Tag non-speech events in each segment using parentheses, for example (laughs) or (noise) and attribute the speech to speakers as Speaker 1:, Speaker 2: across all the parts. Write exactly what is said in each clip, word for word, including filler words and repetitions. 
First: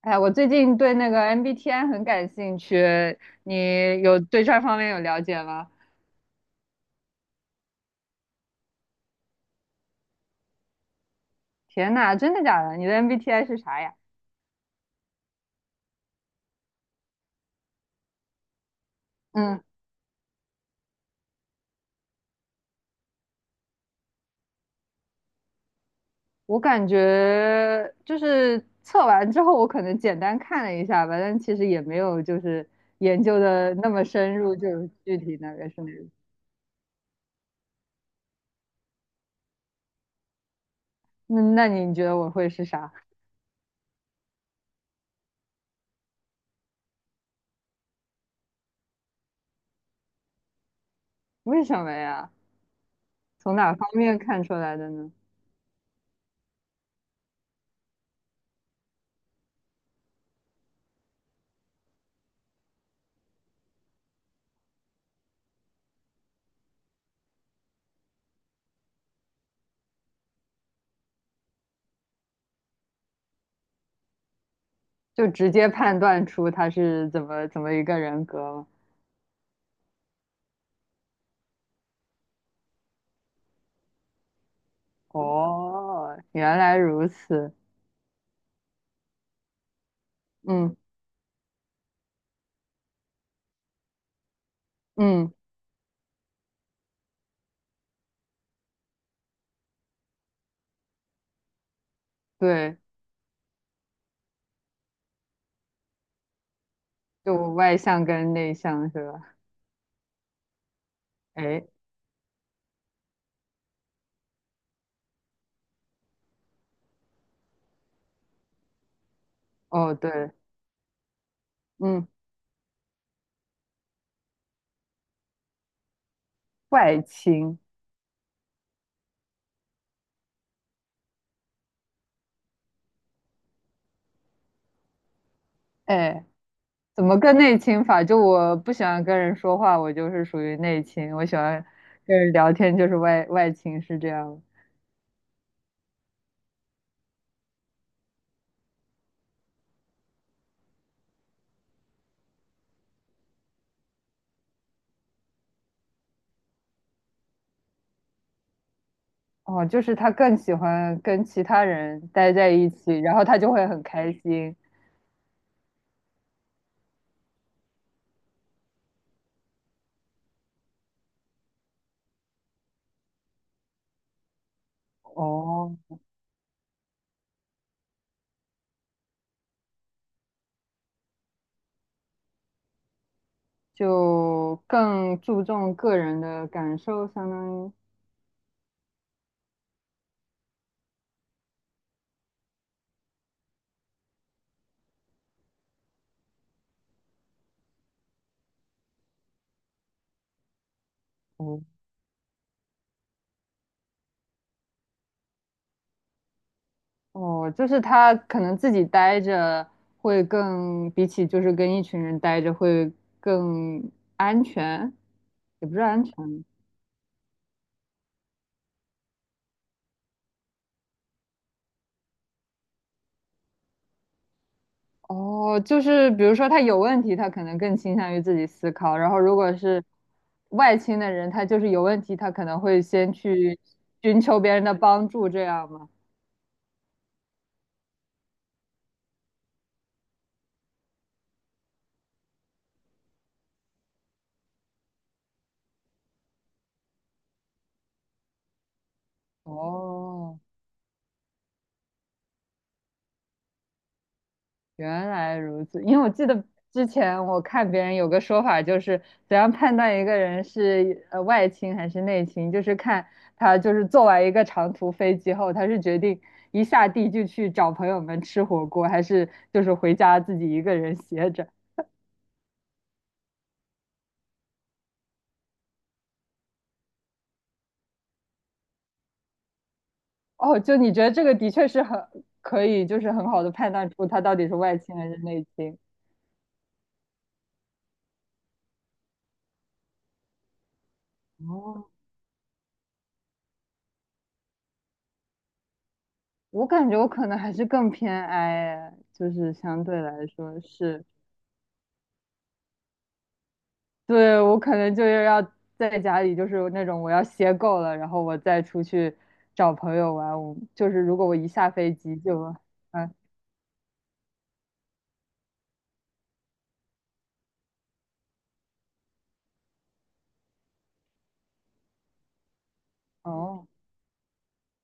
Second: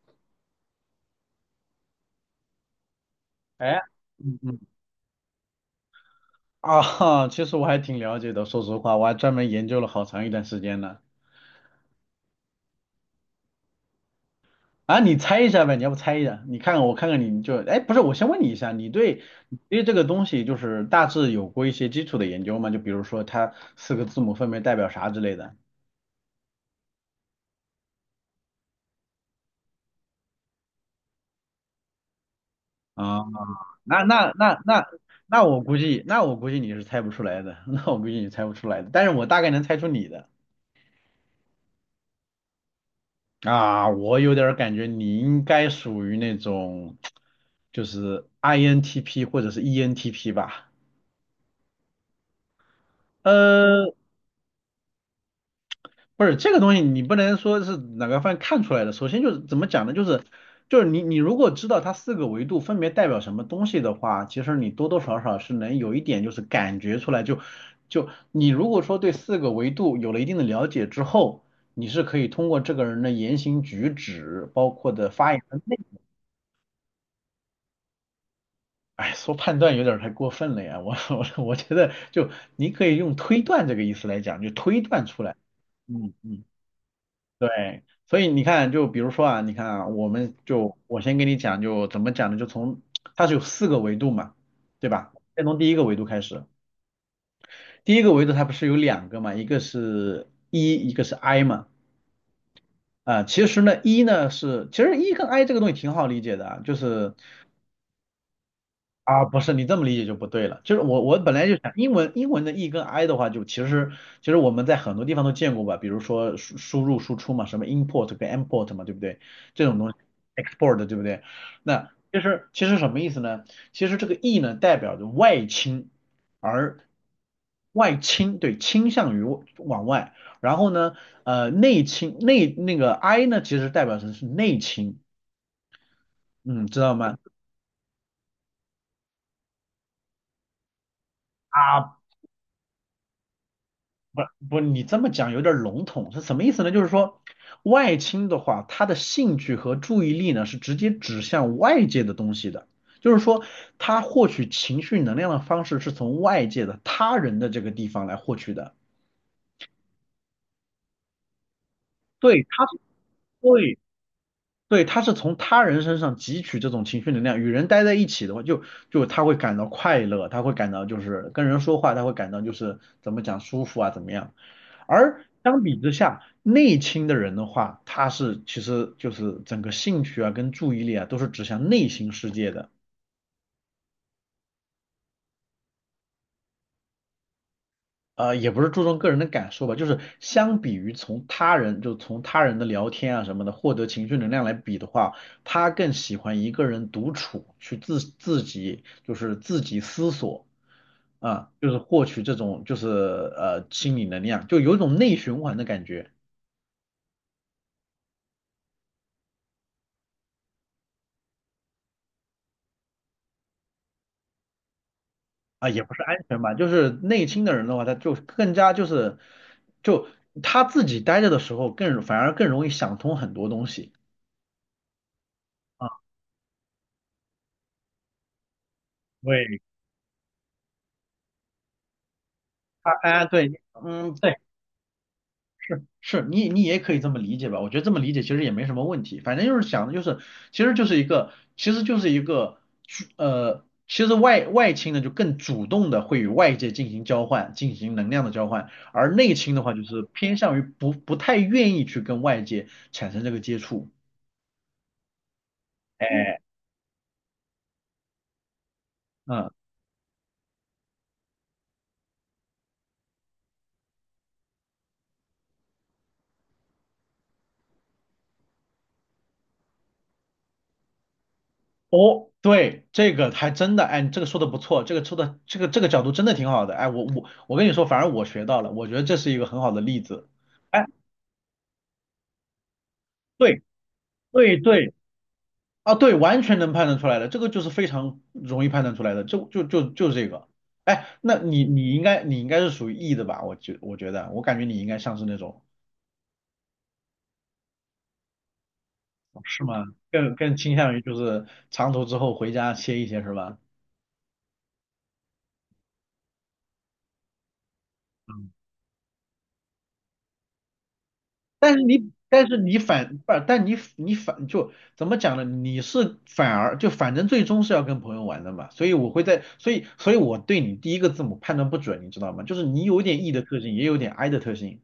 Speaker 1: 哎，我最近对那个 M B T I 很感兴趣，
Speaker 2: 哎，
Speaker 1: 你有
Speaker 2: 嗯
Speaker 1: 对
Speaker 2: 嗯
Speaker 1: 这方面有了解吗？
Speaker 2: 啊，其实我还挺了解的，说实话，我还专门研究了好长一段时间呢。
Speaker 1: 天呐，真的假的？你的 M B T I 是啥呀？
Speaker 2: 啊，你猜一下呗，你要不猜一下？你看看我看看你，你就，哎，不是，我先问你一下，你对你
Speaker 1: 嗯，
Speaker 2: 对这个东西就是大致有过一些基础的研究吗？就比如说它四个字母分别代表啥之类的
Speaker 1: 我感觉就是测完之后，我可能简单看了一下吧，但其实也没有就是
Speaker 2: 啊？
Speaker 1: 研究的那
Speaker 2: 那
Speaker 1: 么
Speaker 2: 那
Speaker 1: 深入，
Speaker 2: 那
Speaker 1: 就
Speaker 2: 那
Speaker 1: 是具体
Speaker 2: 那
Speaker 1: 那
Speaker 2: 我
Speaker 1: 个
Speaker 2: 估
Speaker 1: 是哪
Speaker 2: 计，
Speaker 1: 个。
Speaker 2: 那我估计你是猜不出来的，(laughs) 那我估计你猜不出来的，但是我大概能猜出你的。
Speaker 1: 那那你觉得我会是啥？
Speaker 2: 啊，我有点儿感觉你应该属于那种，就是 I N T P 或者是 E N T P 吧。
Speaker 1: 为什么呀？从哪方
Speaker 2: 呃，
Speaker 1: 面看出来的呢？
Speaker 2: 不是这个东西，你不能说是哪个方面看出来的。首先就是怎么讲呢？就是就是你你如果知道它四个维度分别代表什么东西的话，其实你多多少少是能有一点就是感觉出来就。就你如果说对四个维度有了一定的了解之后，你是可以通过这个人的言行举止，包括的
Speaker 1: 就
Speaker 2: 发言。
Speaker 1: 直接判断出他是怎么怎么一个人格吗？
Speaker 2: 哎，说判断有点儿太过分了呀，我 (laughs) 我我觉得就你可以用推断这个意思来讲，就推断出来。嗯
Speaker 1: 哦，
Speaker 2: 嗯，
Speaker 1: 原来如此。
Speaker 2: 对，所以你看，就比如说啊，你看啊，我们
Speaker 1: 嗯
Speaker 2: 就我先给你讲，就怎么讲呢？就从它是有四个维度嘛，对吧？
Speaker 1: 嗯，
Speaker 2: 先从第一个维度开始，第一个维度它不是有两个嘛，一个是 E，一个是 I 嘛。
Speaker 1: 对，
Speaker 2: 啊、其实呢，E 呢是，其实 E 跟 I 这个东西挺好理解的啊，就是
Speaker 1: 就外向跟内向是
Speaker 2: 啊，
Speaker 1: 吧？
Speaker 2: 不是你这么理解就不对了，就是我我本来就
Speaker 1: 哎，
Speaker 2: 想英文英文的 e 跟 i 的话，就其实其实我们在很多地方都见过吧，比如说输输入输出嘛，什么 import 跟 import 嘛，对不对？这种东
Speaker 1: 哦
Speaker 2: 西
Speaker 1: 对，
Speaker 2: export 对不对？那
Speaker 1: 嗯，
Speaker 2: 其实其实什么意思呢？其实这个 e 呢代表着外倾，而
Speaker 1: 外倾，
Speaker 2: 外倾对倾向于往外，然后呢呃内倾内那个 i 呢其实代表的是内倾，
Speaker 1: 哎，
Speaker 2: 嗯，知道
Speaker 1: 怎
Speaker 2: 吗？
Speaker 1: 么个内倾法？就我不喜欢跟人说话，我就是属于内倾；我喜欢
Speaker 2: 啊，
Speaker 1: 跟人聊天，就是外外倾，是这
Speaker 2: 不
Speaker 1: 样。
Speaker 2: 不，你这么讲有点笼统，是什么意思呢？就是说，外倾的话，他的兴趣和注意力呢是直接指向外界的东西的，就是说，他获取情绪能量的方式是从外界的他人的这个地方来获取的。
Speaker 1: 哦，就是他更喜欢跟其他人待
Speaker 2: 对，
Speaker 1: 在
Speaker 2: 他
Speaker 1: 一
Speaker 2: 是
Speaker 1: 起，然后他就会
Speaker 2: 对
Speaker 1: 很开心。
Speaker 2: 对，他是从他人身上汲取这种情绪能量。与人待在一起的话，就就他会感到快乐，他会感到就是跟人说话，他会感到就是怎么讲舒服啊，怎么样。而相比
Speaker 1: 哦，
Speaker 2: 之下，内倾的人的话，他是其实就是整个兴趣啊跟注意力啊都是指向内心世界的，
Speaker 1: 就更注重个人的感受，相当于。
Speaker 2: 呃，也不是注重个人的感受吧，就是相比于从他人就从他人的聊天啊什么的获得情绪能量来比的话，他更喜欢一个人独处，去自自己就是自己思索啊，
Speaker 1: 哦
Speaker 2: 就是获取这种就是呃心理能量，就有一种内循环的感觉。
Speaker 1: 哦，就是他可能自己待着会更，比起就是跟一群人待着会更安全，
Speaker 2: 啊，
Speaker 1: 也不是
Speaker 2: 也不是
Speaker 1: 安
Speaker 2: 安全
Speaker 1: 全。
Speaker 2: 吧，就是内倾的人的话，他就更加就是，就他自己待着的时候更，反而更容易想通很多东西
Speaker 1: 哦，就
Speaker 2: 啊。
Speaker 1: 是比如说他有问题，他可能更倾向于自己思考，然后如果
Speaker 2: 对，
Speaker 1: 是外倾的人，他就是有问题，他可能会
Speaker 2: 他
Speaker 1: 先
Speaker 2: 啊对，
Speaker 1: 去
Speaker 2: 嗯，
Speaker 1: 寻
Speaker 2: 对，
Speaker 1: 求别人的帮助，这样
Speaker 2: 是
Speaker 1: 吗？
Speaker 2: 是，你你也可以这么理解吧，我觉得这么理解其实也没什么问题，反正就是想的就是，其实就是一个，其实就是一个，呃，其实外外倾呢就更主动的会与外界进行交换，进行能量的交换，而内倾的话就是偏
Speaker 1: 哦，
Speaker 2: 向于不不太愿意去跟外界产生这个接触。
Speaker 1: 原来如此，因为我记
Speaker 2: 哎，
Speaker 1: 得之前我看别人有个说法，就是怎
Speaker 2: 嗯，
Speaker 1: 样判断一个人是呃外倾还是内倾，就是看他就是坐完一个长途飞机后，他是决定一下地就去找朋友们吃火锅，还是就是回家自己一个人歇着。
Speaker 2: 哦，对，这个还真的，哎，你这个说的不错，这个说的这个这个角度真的挺好的，哎，我我我跟你说，反而我学到了，我觉得这是一个很好的例子，
Speaker 1: 哦，就
Speaker 2: 哎，
Speaker 1: 你觉得这个的确是很可以，就是很好的
Speaker 2: 对
Speaker 1: 判断出他到底是
Speaker 2: 对
Speaker 1: 外
Speaker 2: 对，
Speaker 1: 倾还是内倾。
Speaker 2: 啊，对，完全能判断出来的，这个就是非常容易判断出来的，就就就就是这个，哎，那你你
Speaker 1: 哦，
Speaker 2: 应该你应该是属于 E 的吧？我觉我觉得，我感觉你应该像是那种，
Speaker 1: 我感觉我可能还是更偏 I，就是
Speaker 2: 是
Speaker 1: 相
Speaker 2: 吗？
Speaker 1: 对来
Speaker 2: 更更
Speaker 1: 说
Speaker 2: 倾向于
Speaker 1: 是。
Speaker 2: 就是长途之后回家歇一歇是吧？
Speaker 1: 对，我可能就是要在家里，就是那种我要歇够了，然后我
Speaker 2: 嗯。
Speaker 1: 再出去找朋友玩。我就是如果我一下
Speaker 2: 但是
Speaker 1: 飞
Speaker 2: 你，
Speaker 1: 机
Speaker 2: 但
Speaker 1: 就，
Speaker 2: 是你
Speaker 1: 哎，
Speaker 2: 反，不，但你你反就怎么讲呢？你是反而就反正最终是要跟朋友玩的嘛，所以我会在，所以所以我对你第一个字母判断不准，你知道吗？就是你有点 E 的特
Speaker 1: 哦
Speaker 2: 性，也有点 I 的特性，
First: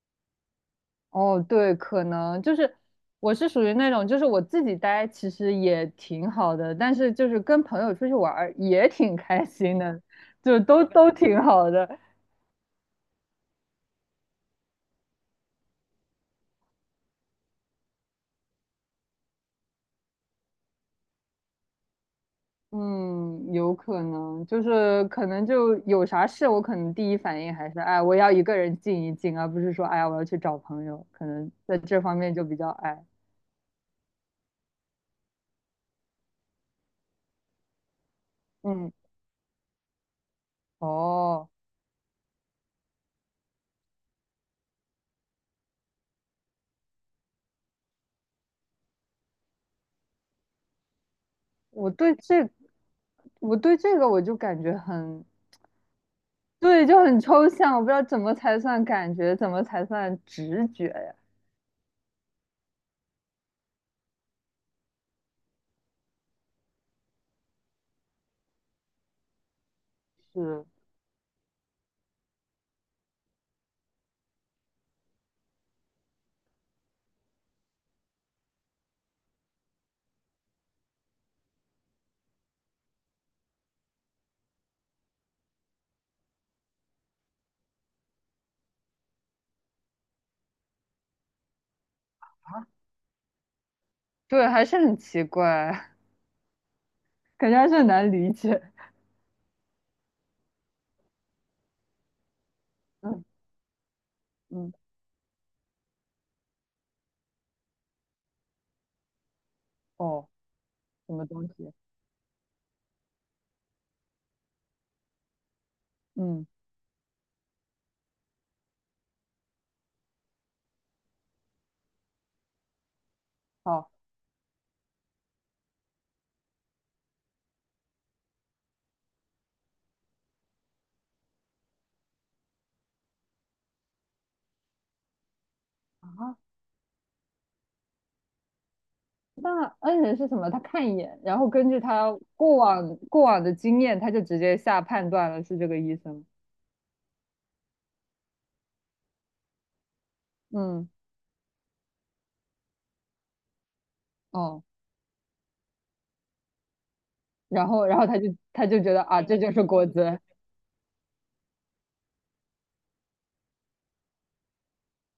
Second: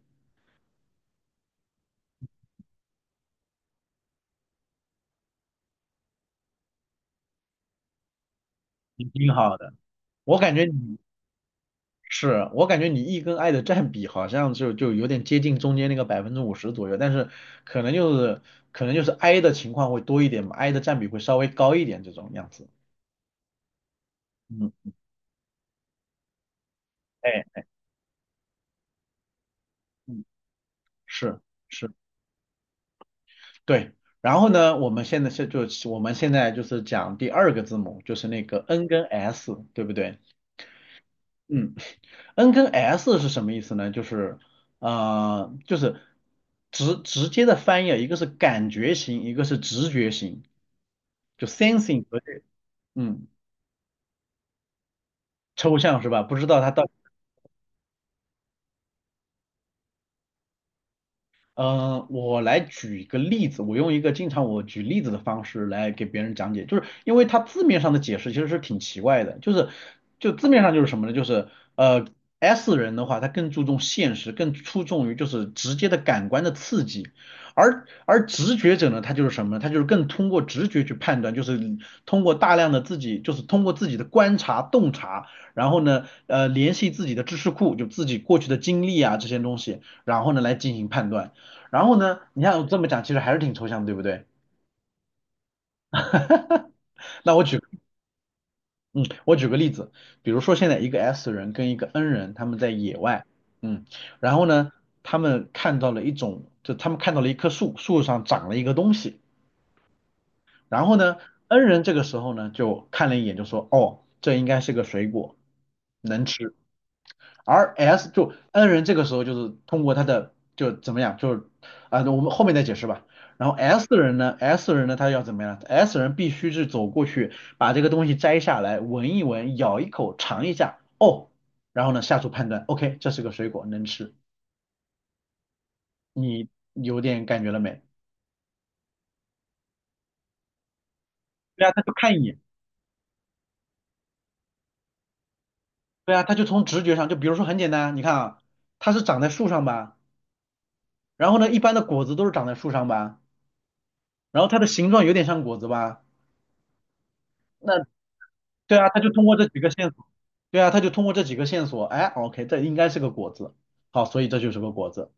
Speaker 1: 哦，对，可能就是我是属于那种，就是我自己待其实也挺好的，但是就是跟朋友出去玩儿也
Speaker 2: 你
Speaker 1: 挺
Speaker 2: 挺
Speaker 1: 开
Speaker 2: 好的。
Speaker 1: 心的，
Speaker 2: 我感
Speaker 1: 就
Speaker 2: 觉
Speaker 1: 都
Speaker 2: 你
Speaker 1: 都挺好的。
Speaker 2: 是，我感觉你 E 跟 I 的占比好像就就有点接近中间那个百分之五十左右，但是可能就是可能就是 I 的情况会多一点嘛，I 的占比会稍微高一点这种样子。
Speaker 1: 嗯，有可能，就
Speaker 2: 嗯，
Speaker 1: 是可能就有啥事，我可能第一反应
Speaker 2: 哎，
Speaker 1: 还是，哎，我要一个人静一静，而不是说，哎呀，我要
Speaker 2: 嗯，
Speaker 1: 去找朋友，可
Speaker 2: 是。
Speaker 1: 能在
Speaker 2: 是
Speaker 1: 这方面就比较矮。
Speaker 2: 对，然后呢，我们现在是就我们现在就是讲第二个字母，就是那个 N
Speaker 1: 嗯，
Speaker 2: 跟 S，对不对？
Speaker 1: 哦，
Speaker 2: 嗯，N 跟 S 是什么意思呢？就是呃，就是直直接的翻译啊，一个是感觉型，一个是直觉型，就
Speaker 1: 我
Speaker 2: sensing
Speaker 1: 对
Speaker 2: 和这
Speaker 1: 这，
Speaker 2: 嗯
Speaker 1: 我对这个我就感觉很，
Speaker 2: 抽象是吧？不知道它
Speaker 1: 对，
Speaker 2: 到。
Speaker 1: 就很抽象，我不知道怎么才算感觉，怎么才算直觉呀？
Speaker 2: 呃，我来举一个例子，我用一个经常我举例子的方式来给别人讲解，就是因为它字面上的解释其实是挺奇怪的，就是就字面
Speaker 1: 是，
Speaker 2: 上就是什么呢？就是呃 S 人的话，他更注重现实，更注重于就是直接的感官的刺激，而而直觉者呢，他就是什么呢？他就是更通过直觉去判断，就是通过大量的自己，就是通过自己的观察洞察，然后呢，呃，联系自己的知识库，就自己过去的经历啊这些东西，然后呢来进行判断。然后呢，你看我这么讲，其实还是挺抽象的对不对？
Speaker 1: 对，还是很奇怪，
Speaker 2: (laughs) 那
Speaker 1: (laughs)
Speaker 2: 我
Speaker 1: 感觉
Speaker 2: 举，
Speaker 1: 还是很难理解。
Speaker 2: 嗯，我举个例子，比如说现在一个 S 人跟一个 N 人，他们在野外，
Speaker 1: 嗯
Speaker 2: 嗯，然后呢，
Speaker 1: 嗯，
Speaker 2: 他们看到了一种，就他们看到了一棵树，树上长了一个东西，
Speaker 1: 哦，
Speaker 2: 然后
Speaker 1: 什
Speaker 2: 呢
Speaker 1: 么东
Speaker 2: ，N
Speaker 1: 西？
Speaker 2: 人这个时候呢，就看了一眼，就说，哦，这应该是个水果，能
Speaker 1: 嗯，
Speaker 2: 吃。而 S 就 N 人这个时候就是通过他的就怎么样，就是啊、我们后面再解释吧。然后 S
Speaker 1: 好
Speaker 2: 人呢，S 人呢，他要怎么样？S 人必须是走过去，把这个东西摘下来，闻一闻，咬一口，尝一下，哦，然后呢下出判断，OK，这是个水果，能吃。
Speaker 1: 啊，
Speaker 2: 你有点感觉了没？
Speaker 1: 那恩人是什么？他看一眼，然后
Speaker 2: 对
Speaker 1: 根
Speaker 2: 啊，
Speaker 1: 据
Speaker 2: 他就
Speaker 1: 他
Speaker 2: 看一眼，
Speaker 1: 过往过往的经验，他就直接下判断了是这个意思
Speaker 2: 对啊，
Speaker 1: 吗？
Speaker 2: 他就从直觉上，就比如说很简单，你看啊，它是长在树上吧，
Speaker 1: 嗯，
Speaker 2: 然后呢，一般的果子都是长在树上吧，然后它
Speaker 1: 哦，
Speaker 2: 的形状有点像果子吧。
Speaker 1: 然
Speaker 2: 那
Speaker 1: 后然后他就他
Speaker 2: 对
Speaker 1: 就
Speaker 2: 啊，
Speaker 1: 觉
Speaker 2: 他
Speaker 1: 得
Speaker 2: 就
Speaker 1: 啊，
Speaker 2: 通过
Speaker 1: 这
Speaker 2: 这
Speaker 1: 就
Speaker 2: 几
Speaker 1: 是
Speaker 2: 个
Speaker 1: 果
Speaker 2: 线索，
Speaker 1: 子。
Speaker 2: 对啊，他就通过这几个线索，哎，OK，这应该是个果子，好，所以这就是个果子，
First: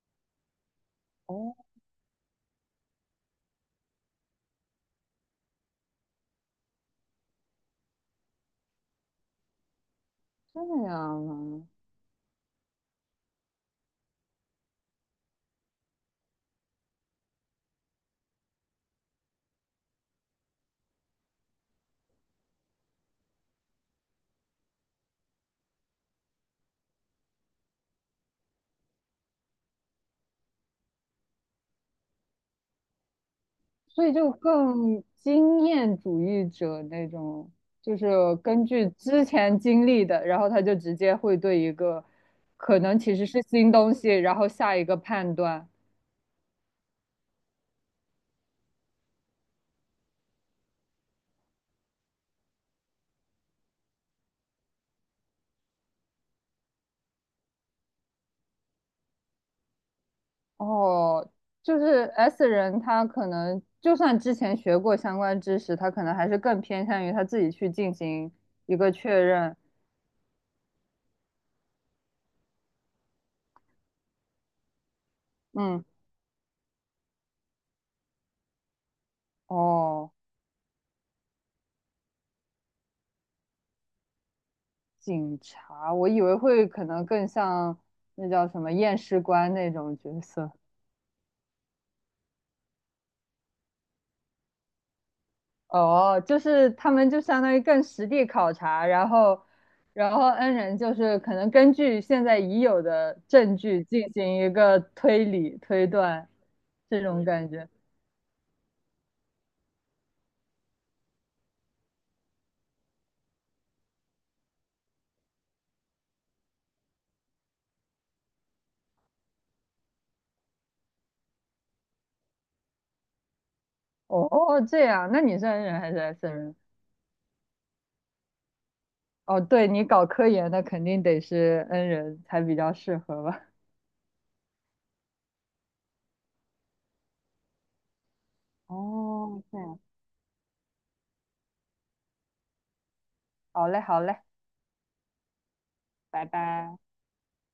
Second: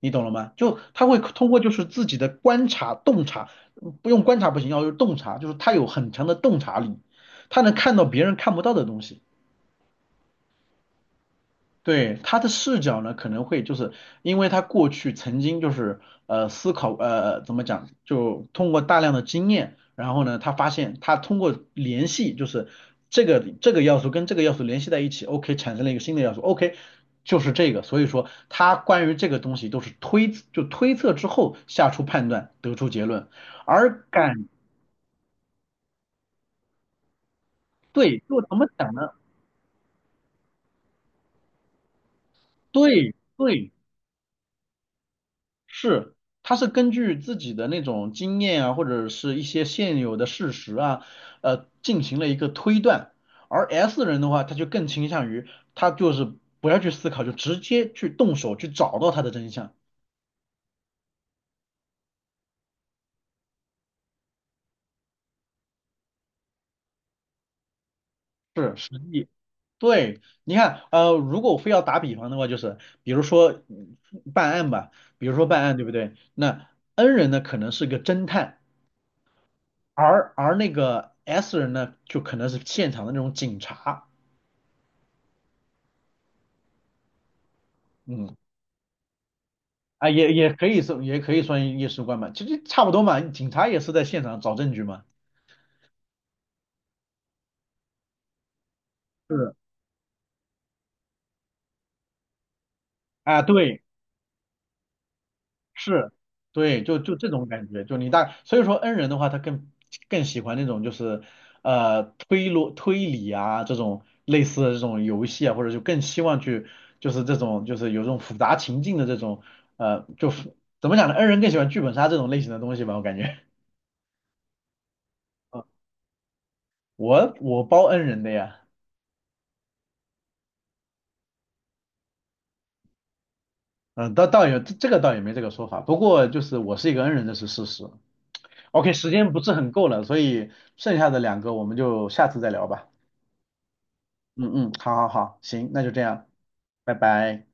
Speaker 2: 你懂了吗？就他会通
Speaker 1: 哦，
Speaker 2: 过就是自己的观察洞察，嗯不用观察不行，要有洞察，就是他有很强的洞察力，他能看到别人看不到的东西。
Speaker 1: 这样啊，
Speaker 2: 对，他的视角呢，可能会就是因为他过去曾经就是呃思考呃怎么讲，就通过大量的经验，然后呢，他发现他通过联系就是这个这个要素跟这个要素联系在一起，OK 产生了一个新的要素，OK 就是这个，所以说他关于这个东西都是推就推测之后下出判断得出结论，而
Speaker 1: 所以就
Speaker 2: 感
Speaker 1: 更经验主义者那种，就
Speaker 2: 对，
Speaker 1: 是
Speaker 2: 就怎
Speaker 1: 根
Speaker 2: 么
Speaker 1: 据
Speaker 2: 讲呢？
Speaker 1: 之前经历的，然后他就直接会对一个可能
Speaker 2: 对
Speaker 1: 其实是
Speaker 2: 对，
Speaker 1: 新东西，然后下一个判断。
Speaker 2: 是，他是根据自己的那种经验啊，或者是一些现有的事实啊，呃，进行了一个推断。而 S 人的话，他就更倾向于他就是不要去思考，就直接去动手去找到他的真相。
Speaker 1: 哦，就是 S 人，他可能就算之前学过相关知识，他可能还是更偏向于他自己去进行
Speaker 2: 是，
Speaker 1: 一
Speaker 2: 实
Speaker 1: 个确
Speaker 2: 际。
Speaker 1: 认。
Speaker 2: 对，你看，呃，如果我非要打比方的话，就是比如说嗯办案吧，比如说办案，
Speaker 1: 嗯，
Speaker 2: 对不对？那 N 人呢，可能是个侦探，
Speaker 1: 哦，
Speaker 2: 而而那个 S 人呢，就可能是现场的那种警察。
Speaker 1: 警察，我以为会可能更像那
Speaker 2: 嗯。
Speaker 1: 叫什么验尸官那种
Speaker 2: 啊，
Speaker 1: 角
Speaker 2: 也
Speaker 1: 色。
Speaker 2: 也可以是，也可以算夜尸官嘛，其实差不多嘛。警察也是在现场找证据嘛。
Speaker 1: 哦，就是他们就相当于更实地考察，然后，
Speaker 2: 是
Speaker 1: 然后 N 人就是可能根据现在已有的
Speaker 2: 啊，
Speaker 1: 证
Speaker 2: 对，
Speaker 1: 据进行一个推理推
Speaker 2: 是，
Speaker 1: 断，
Speaker 2: 对，就
Speaker 1: 这
Speaker 2: 就
Speaker 1: 种
Speaker 2: 这种
Speaker 1: 感
Speaker 2: 感
Speaker 1: 觉。
Speaker 2: 觉，就你大，所以说 N 人的话，他更更喜欢那种就是呃推逻推理啊这种类似的这种游戏啊，或者就更希望去就是这种就是有这种复杂情境的这种呃就复怎么讲呢？N 人更喜欢剧本杀这种类型的东西吧，我感觉。(laughs)
Speaker 1: 哦，哦哦这样，那你是
Speaker 2: 啊，
Speaker 1: N 人还是 S 人？
Speaker 2: 我我包 N 人的呀。
Speaker 1: 哦，对，你搞科研的肯定得是 N 人才比较适合吧？
Speaker 2: 嗯，倒倒也这个倒也没这个说法，不过就是我是一个恩人，这是事实。OK，时间不
Speaker 1: 哦，
Speaker 2: 是
Speaker 1: 这
Speaker 2: 很
Speaker 1: 样，
Speaker 2: 够了，所以剩下的两个我们就下次再聊吧。
Speaker 1: 好嘞，好嘞，
Speaker 2: 嗯嗯，好好好，行，那就这
Speaker 1: 拜
Speaker 2: 样，
Speaker 1: 拜。
Speaker 2: 拜拜。